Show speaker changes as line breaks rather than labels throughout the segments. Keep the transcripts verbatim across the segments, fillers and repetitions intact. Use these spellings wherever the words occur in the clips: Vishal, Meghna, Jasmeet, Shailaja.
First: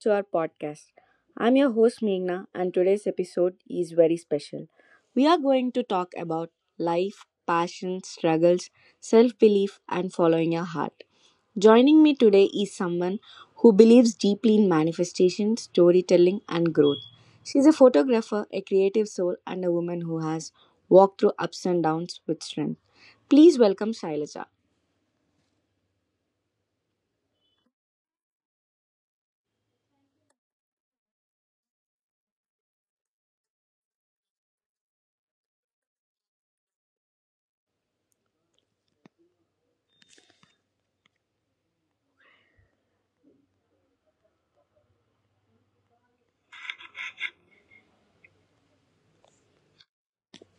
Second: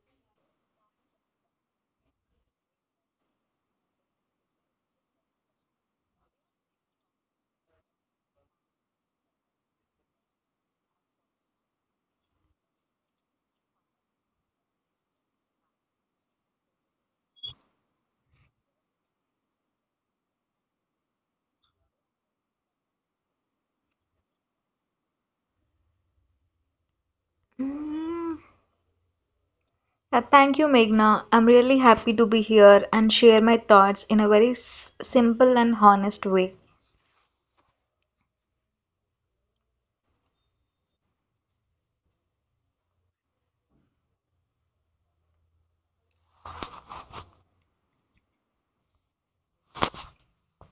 to our podcast. I'm your host, Meghna, and today's episode is very special. We are going to talk about life, passion, struggles, self belief, and following your heart. Joining me today is someone who believes deeply in manifestation, storytelling, and growth. She's a photographer, a creative soul, and a woman who has walked through ups and downs with strength. Please welcome Shailaja.
Mm, uh, Thank you, Meghna. I'm really happy to be here and share my thoughts in a very s- simple and honest way.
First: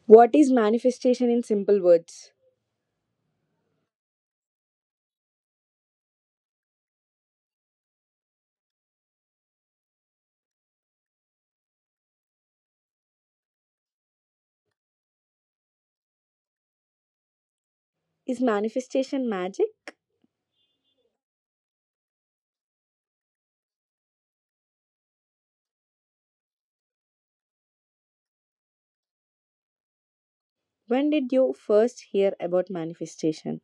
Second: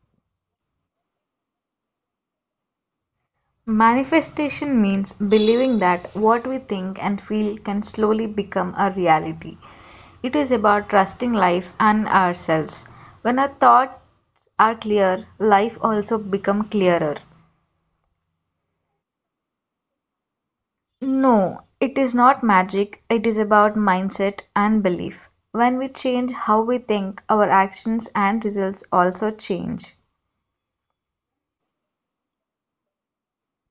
What is manifestation in simple words?
Manifestation means believing that what we think and feel can slowly become a reality. It is about trusting life and ourselves. When our thoughts are clear, life also become clearer.
Is manifestation magic?
No, it is not magic, it is about mindset and belief. When we change how we think, our actions and results also change.
When did you first hear about manifestation?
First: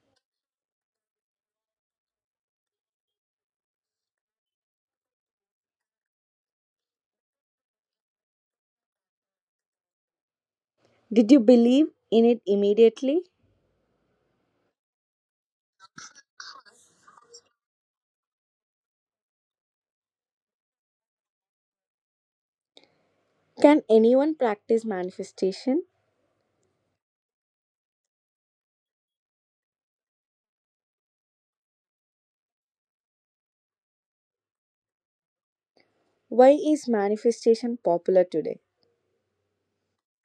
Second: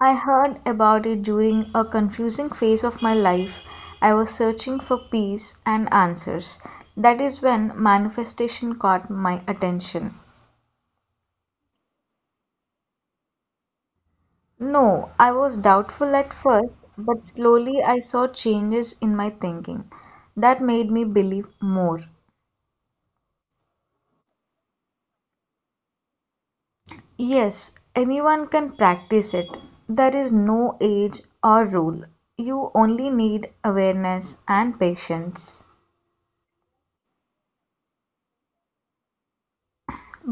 I heard about it during a confusing phase of my life. I was searching for peace and answers. That is when manifestation caught my attention.
Did you believe in it immediately?
No, I was doubtful at first, but slowly I saw changes in my thinking that made me believe more.
Can anyone practice manifestation?
Yes, anyone can practice it. There is no age or rule. You only need awareness and patience
Why is manifestation popular today?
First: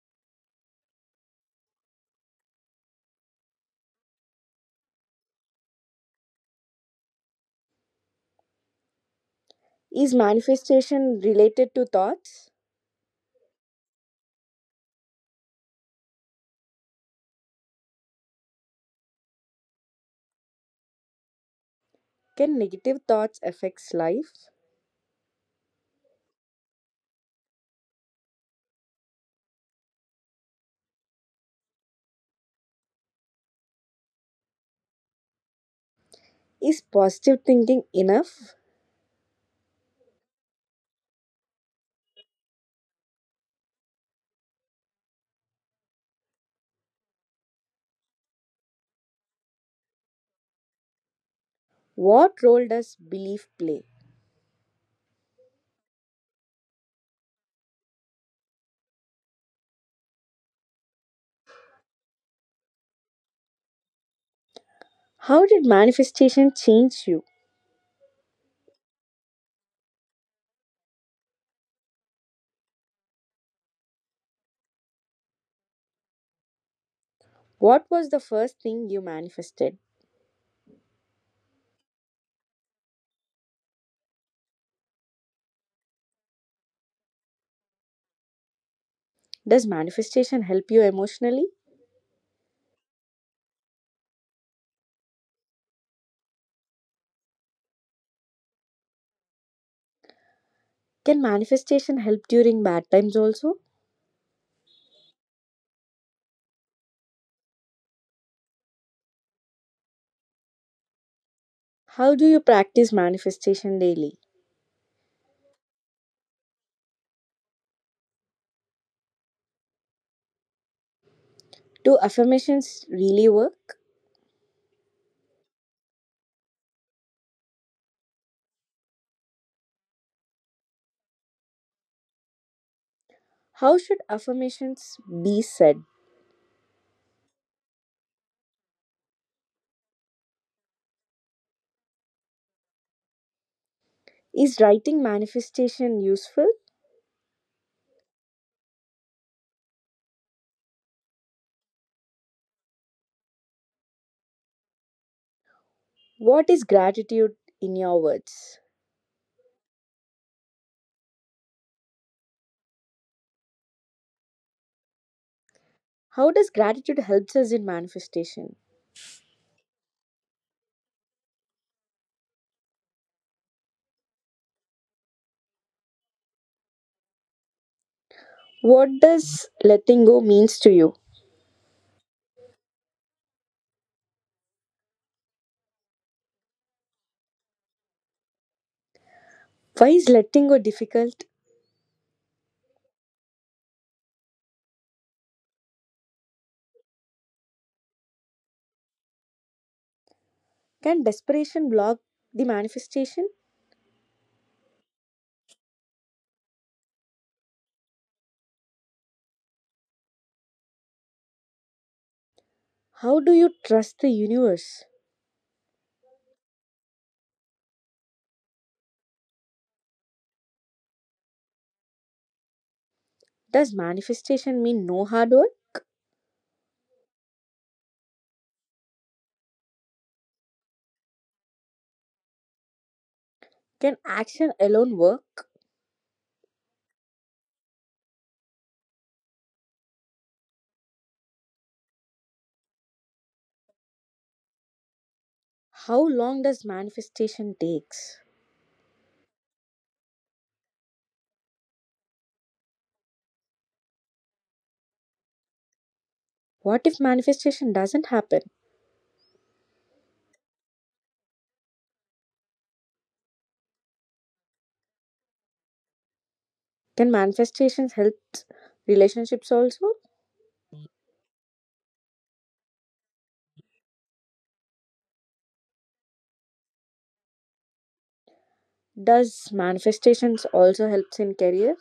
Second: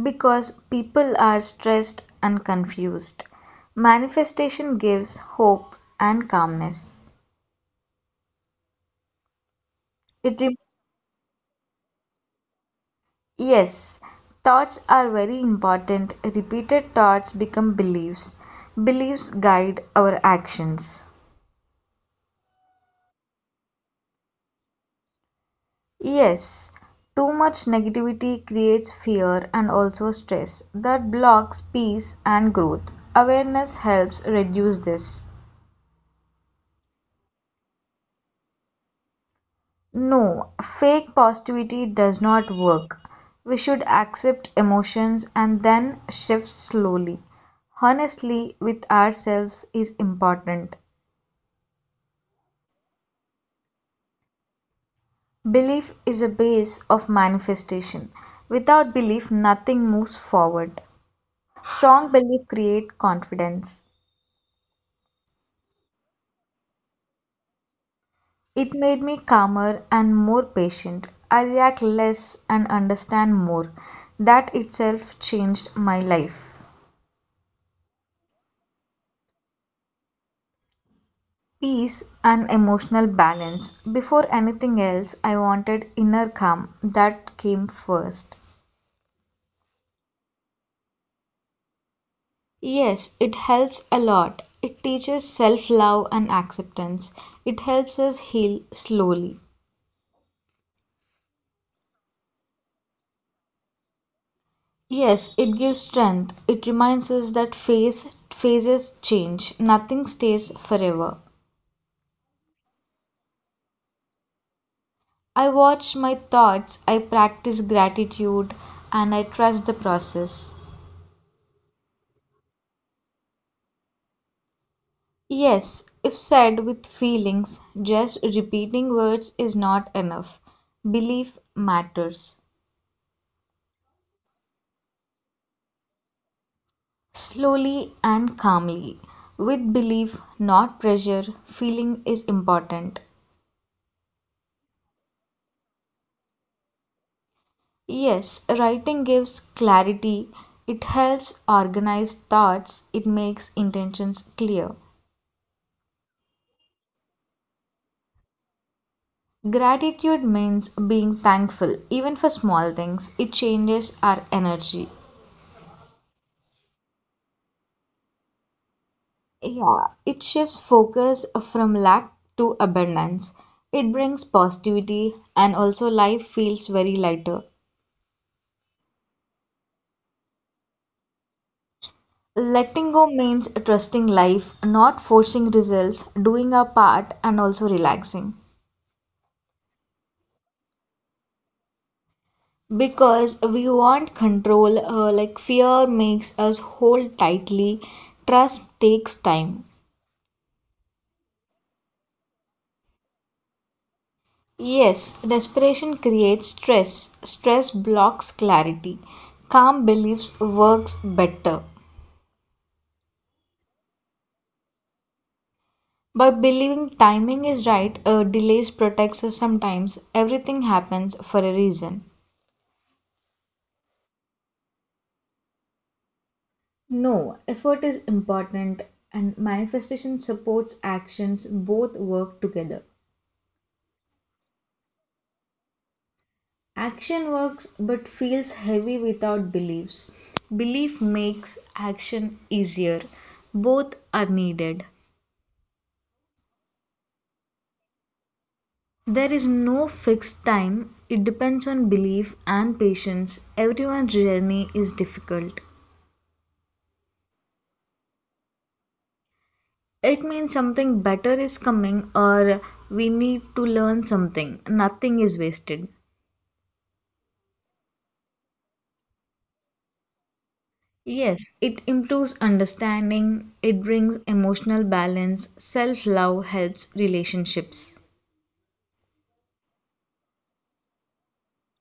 because people are stressed and confused. Manifestation gives hope and calmness.
Is
It rem-
manifestation related to thoughts?
yes, thoughts are very important. Repeated thoughts become beliefs. Beliefs guide our actions.
Can negative thoughts affect life?
Yes, too much negativity creates fear and also stress that blocks peace and growth. Awareness helps reduce this.
Is positive thinking enough?
No, fake positivity does not work. We should accept emotions and then shift slowly. Honestly, with ourselves is important.
What role does belief play?
Belief is a base of manifestation. Without belief, nothing moves forward. Strong belief creates confidence.
How did manifestation change you?
It made me calmer and more patient. I react less and understand more. That itself changed my life.
What was the first thing you manifested?
Peace and emotional balance. Before anything else, I wanted inner calm. That came first.
Does manifestation help you emotionally?
Yes, it helps a lot. It teaches self love and acceptance. It helps us heal slowly.
Can manifestation help during bad times also?
Yes, it gives strength. It reminds us that phase, phases change. Nothing stays forever.
How do you practice manifestation daily?
I watch my thoughts, I practice gratitude, and I trust the process.
Do affirmations really work?
Yes, if said with feelings, just repeating words is not enough. Belief matters.
How should affirmations be said?
Slowly and calmly. With belief, not pressure, feeling is important.
Is writing manifestation useful?
Yes, writing gives clarity. It helps organize thoughts. It makes intentions clear.
What is gratitude in your words?
Gratitude means being thankful, even for small things. It changes our energy.
How does gratitude helps us in manifestation?
Yeah, it shifts focus from lack to abundance. It brings positivity and also life feels very lighter.
What does letting go means to you?
Letting go means trusting life, not forcing results, doing our part, and also relaxing.
Why is letting go difficult?
Because we want control, uh, like fear makes us hold tightly, trust takes time.
Can desperation block the manifestation?
Yes, desperation creates stress. Stress blocks clarity. Calm beliefs works better.
How do you trust the universe?
By believing timing is right, uh, delays protects us sometimes. Everything happens for a reason.
Does manifestation mean no hard work?
No, effort is important and manifestation supports actions. Both work together.
Can action alone work?
Action works but feels heavy without beliefs. Belief makes action easier. Both are needed.
How long does manifestation takes?
There is no fixed time, it depends on belief and patience. Everyone's journey is difficult.
What if manifestation doesn't happen?
It means something better is coming or we need to learn something. Nothing is wasted.
Can manifestations help relationships also?
Yes, it improves understanding, it brings emotional balance, self love helps relationships.
Does manifestations also helps in career?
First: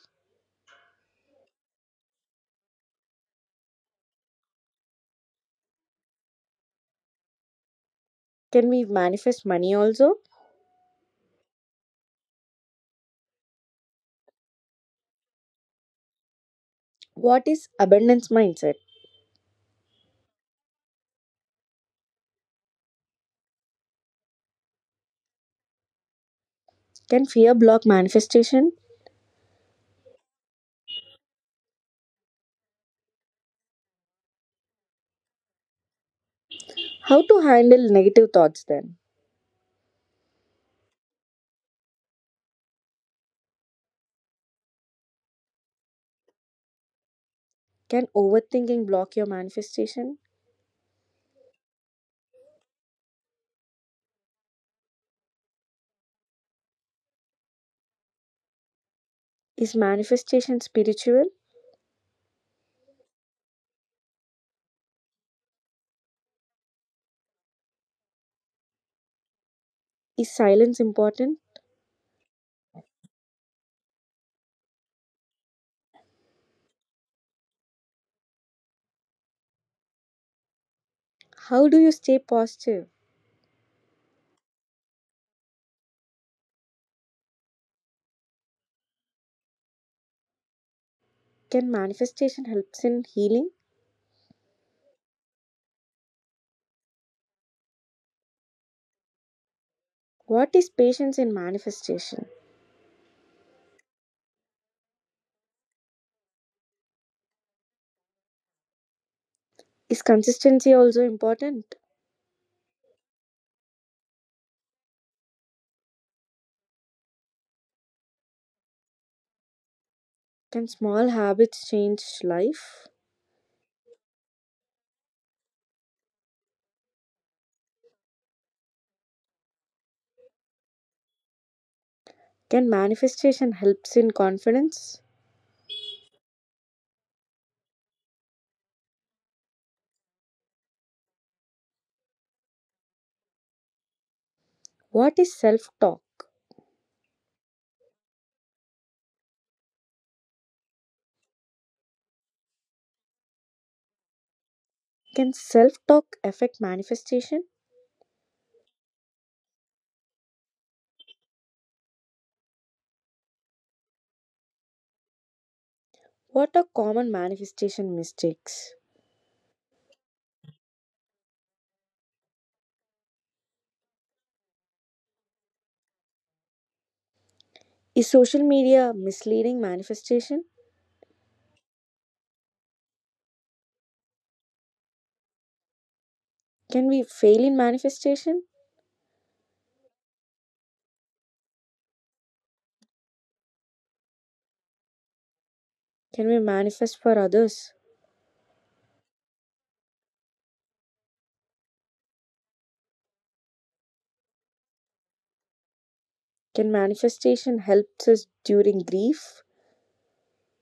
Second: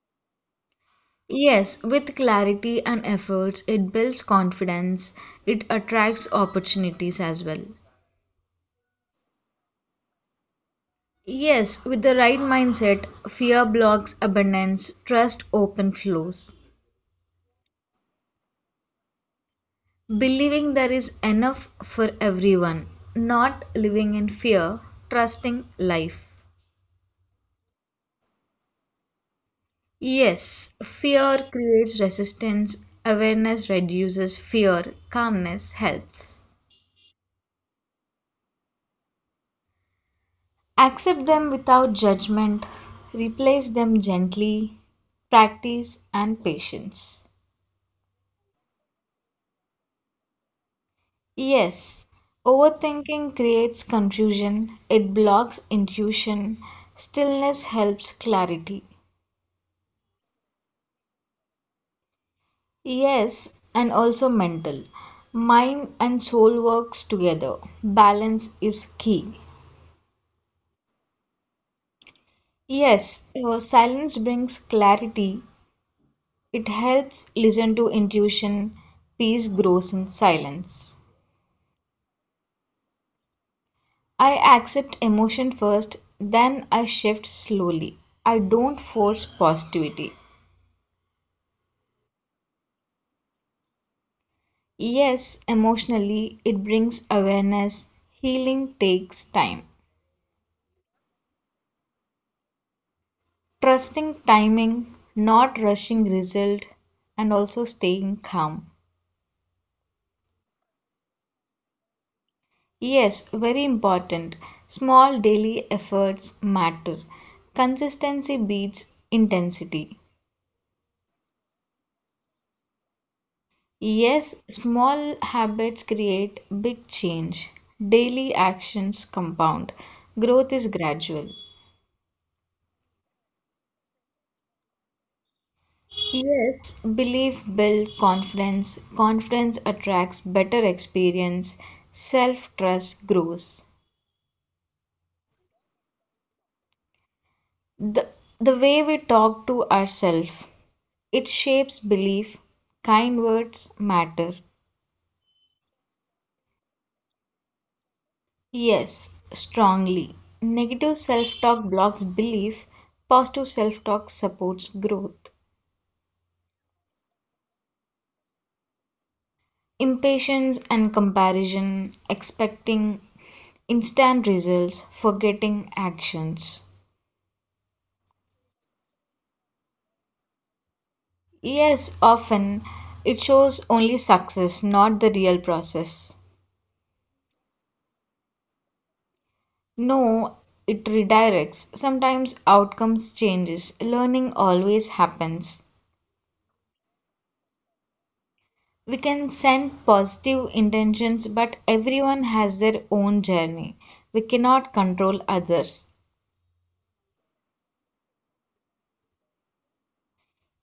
Yes, with clarity and efforts, it builds confidence, it attracts opportunities as well.
Can we manifest money also?
Yes, with the right mindset, fear blocks abundance, trust open flows.
What is abundance mindset?
Believing there is enough for everyone, not living in fear, trusting life.
Can fear block manifestation?
Yes, fear creates resistance, awareness reduces fear, calmness helps.
How to handle negative thoughts then?
Accept them without judgment, replace them gently, practice and patience.
Can overthinking block your manifestation?
Yes, overthinking creates confusion, it blocks intuition, stillness helps clarity.
Is manifestation spiritual?
Yes, and also mental. Mind and soul works together. Balance is key.
Is silence important?
Yes, uh, silence brings clarity. It helps listen to intuition. Peace grows in silence.
How do you stay positive?
I accept emotion first, then I shift slowly. I don't force positivity.
Can manifestation helps in healing?
Yes, emotionally, it brings awareness. Healing takes time.
What is patience in manifestation?
Trusting timing, not rushing result, and also staying calm.
Is consistency also important?
Yes, very important. Small daily efforts matter. Consistency beats intensity.
Can small habits change life?
Yes, small habits create big change. Daily actions compound. Growth is gradual.
Can manifestation helps in confidence?
Yes, belief builds confidence, confidence attracts better experience, self trust grows.
What is self-talk?
The, the way we talk to ourselves, it shapes belief. Kind words matter.
Can self-talk affect manifestation?
Yes, strongly. Negative self talk blocks belief, positive self talk supports growth.
What are common manifestation mistakes?
Impatience and comparison, expecting instant results, forgetting actions.
Is social media misleading manifestation?
Yes, often it shows only success, not the real process.
Can we fail in manifestation?
No, it redirects. Sometimes outcomes changes. Learning always happens.
Can we manifest for others?
We can send positive intentions, but everyone has their own journey. We cannot control others.
Can manifestation helps us during grief?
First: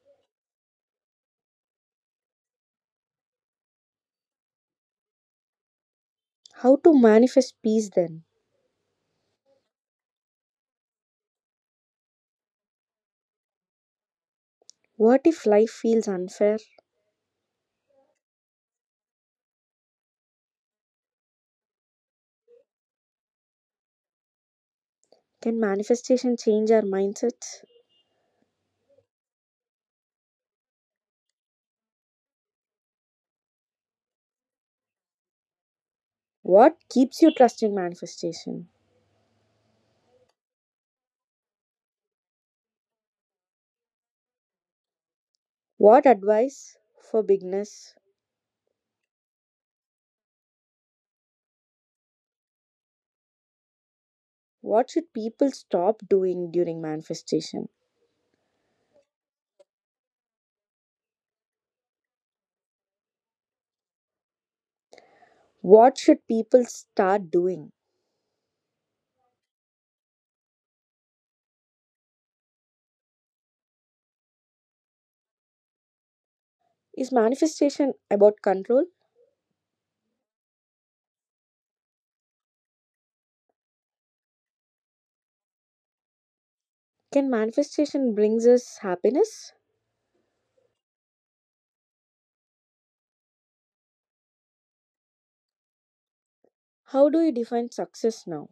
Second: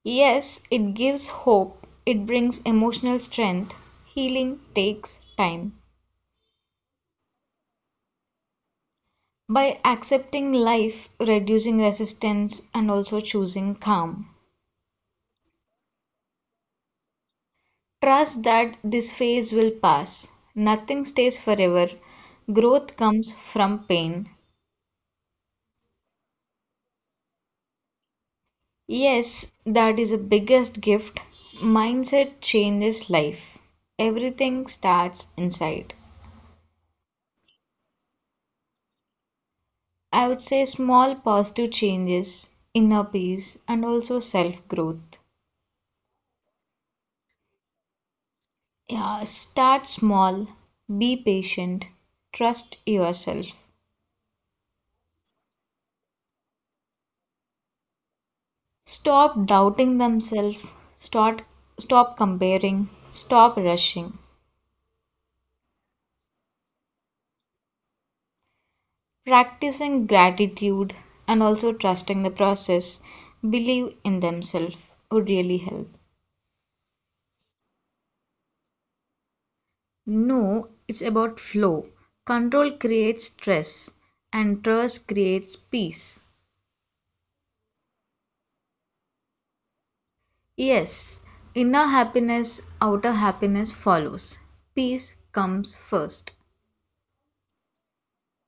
Yes, it gives hope. It brings emotional strength. Healing takes time.
How to manifest peace then?
By accepting life, reducing resistance, and also choosing calm.
What if life feels unfair?
Trust that this phase will pass. Nothing stays forever. Growth comes from pain.
Can manifestation change our mindsets?
Yes, that is the biggest gift. Mindset changes life. Everything starts inside.
What keeps you trusting manifestation?
I would say small positive changes, inner peace, and also self growth.
What advice for beginners?
Yeah, start small, be patient, trust yourself.
What should people stop doing during manifestation?
Stop doubting themselves, start, stop comparing, stop rushing.
What should people start doing?
Practicing gratitude and also trusting the process, believe in themselves would really help.
Is manifestation about control?
No, it's about flow. Control creates stress, and trust creates peace.
Can manifestation brings us happiness?
Yes, inner happiness, outer happiness follows. Peace comes first.
How do you define success now?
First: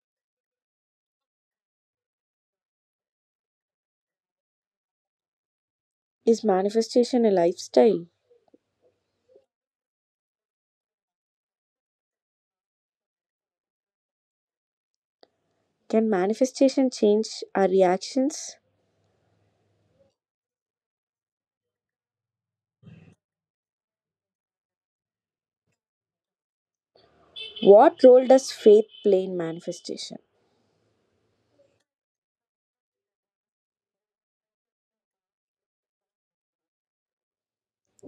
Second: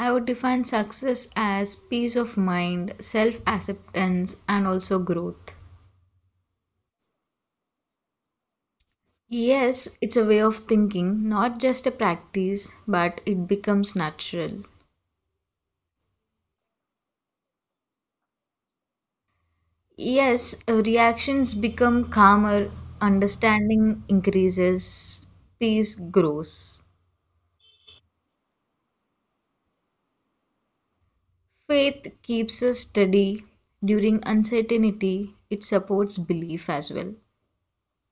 I would define success as peace of mind, self acceptance, and also growth.
Is manifestation a lifestyle?
Yes, it's a way of thinking, not just a practice, but it becomes natural.
Can manifestation change our reactions?
Yes, uh, reactions become calmer, understanding increases, peace grows.
What role does faith play in manifestation?
Faith keeps us steady during uncertainty, it supports belief as well.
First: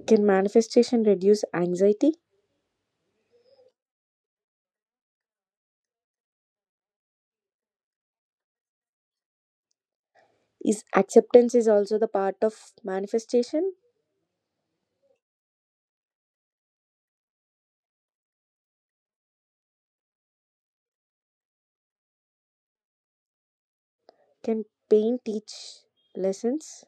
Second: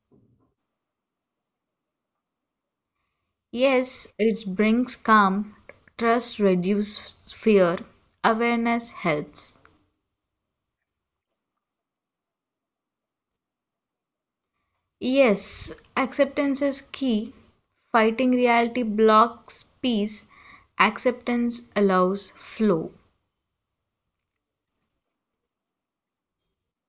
Can manifestation reduce anxiety?
Yes, it brings calm, trust reduces fear, awareness helps.
Is acceptance is also the part of manifestation?
Yes, acceptance is key. Fighting reality blocks peace, acceptance allows flow.
Can pain teach lessons?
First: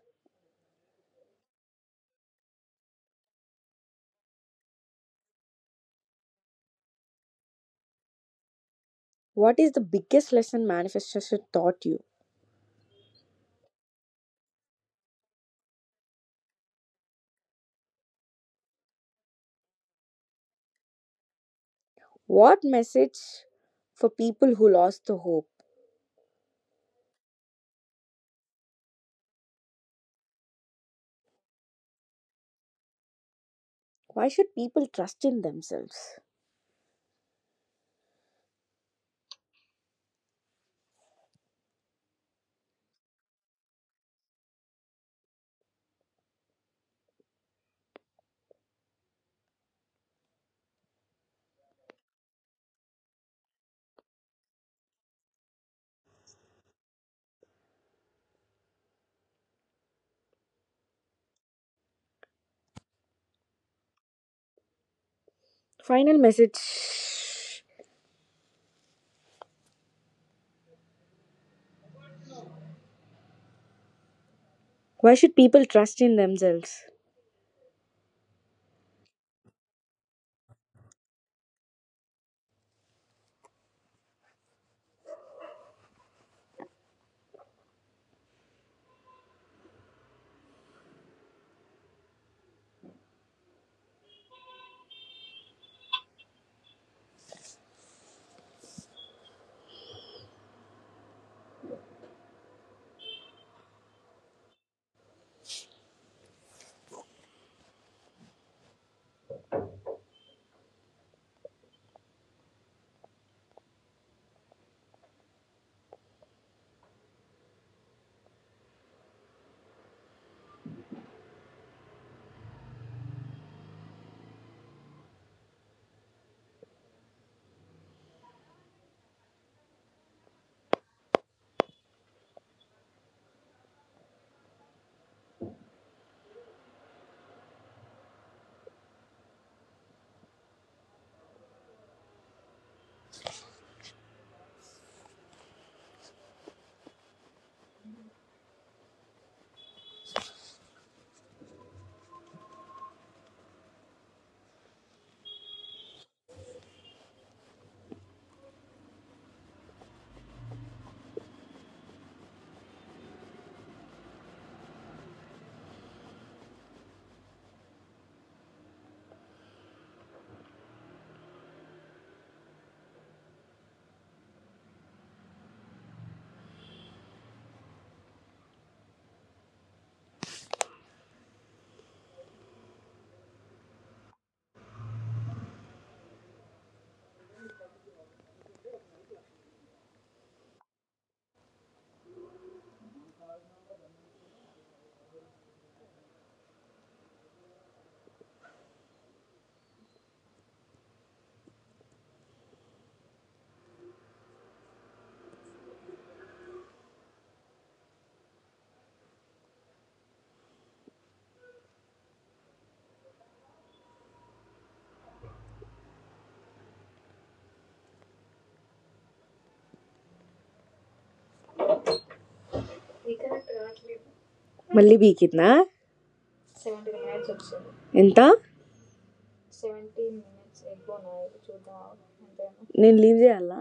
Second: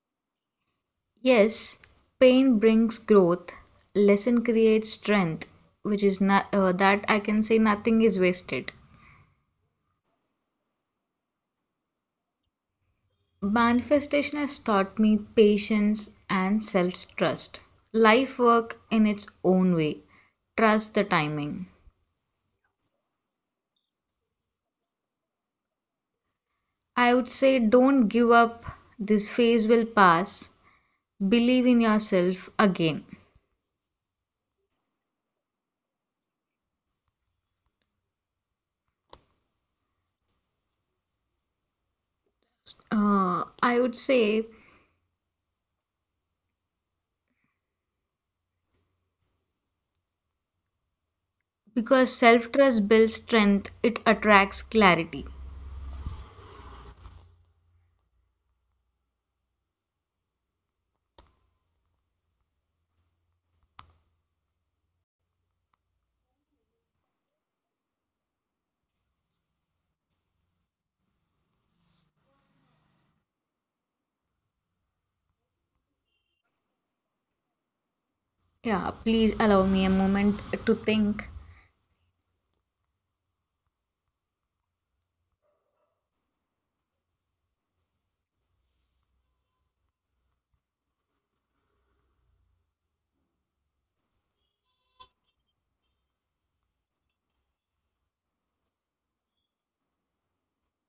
Yes, pain brings growth, lesson creates strength, which is not uh, that I can say nothing is wasted.
What is the biggest lesson manifestation taught you?
Manifestation has taught me patience and self trust. Life work in its own way. Trust the timing.
What message for people who lost the hope?
I would say don't give up. This phase will pass. Believe in yourself again.
Why should people trust in themselves?
Uh, I would say because self trust builds strength, it attracts clarity.
Final message. Why should people trust in themselves?
Yeah, please allow me a moment to think.
మళ్ళీ బీకిందా ఎంత నేను leave చేయాలా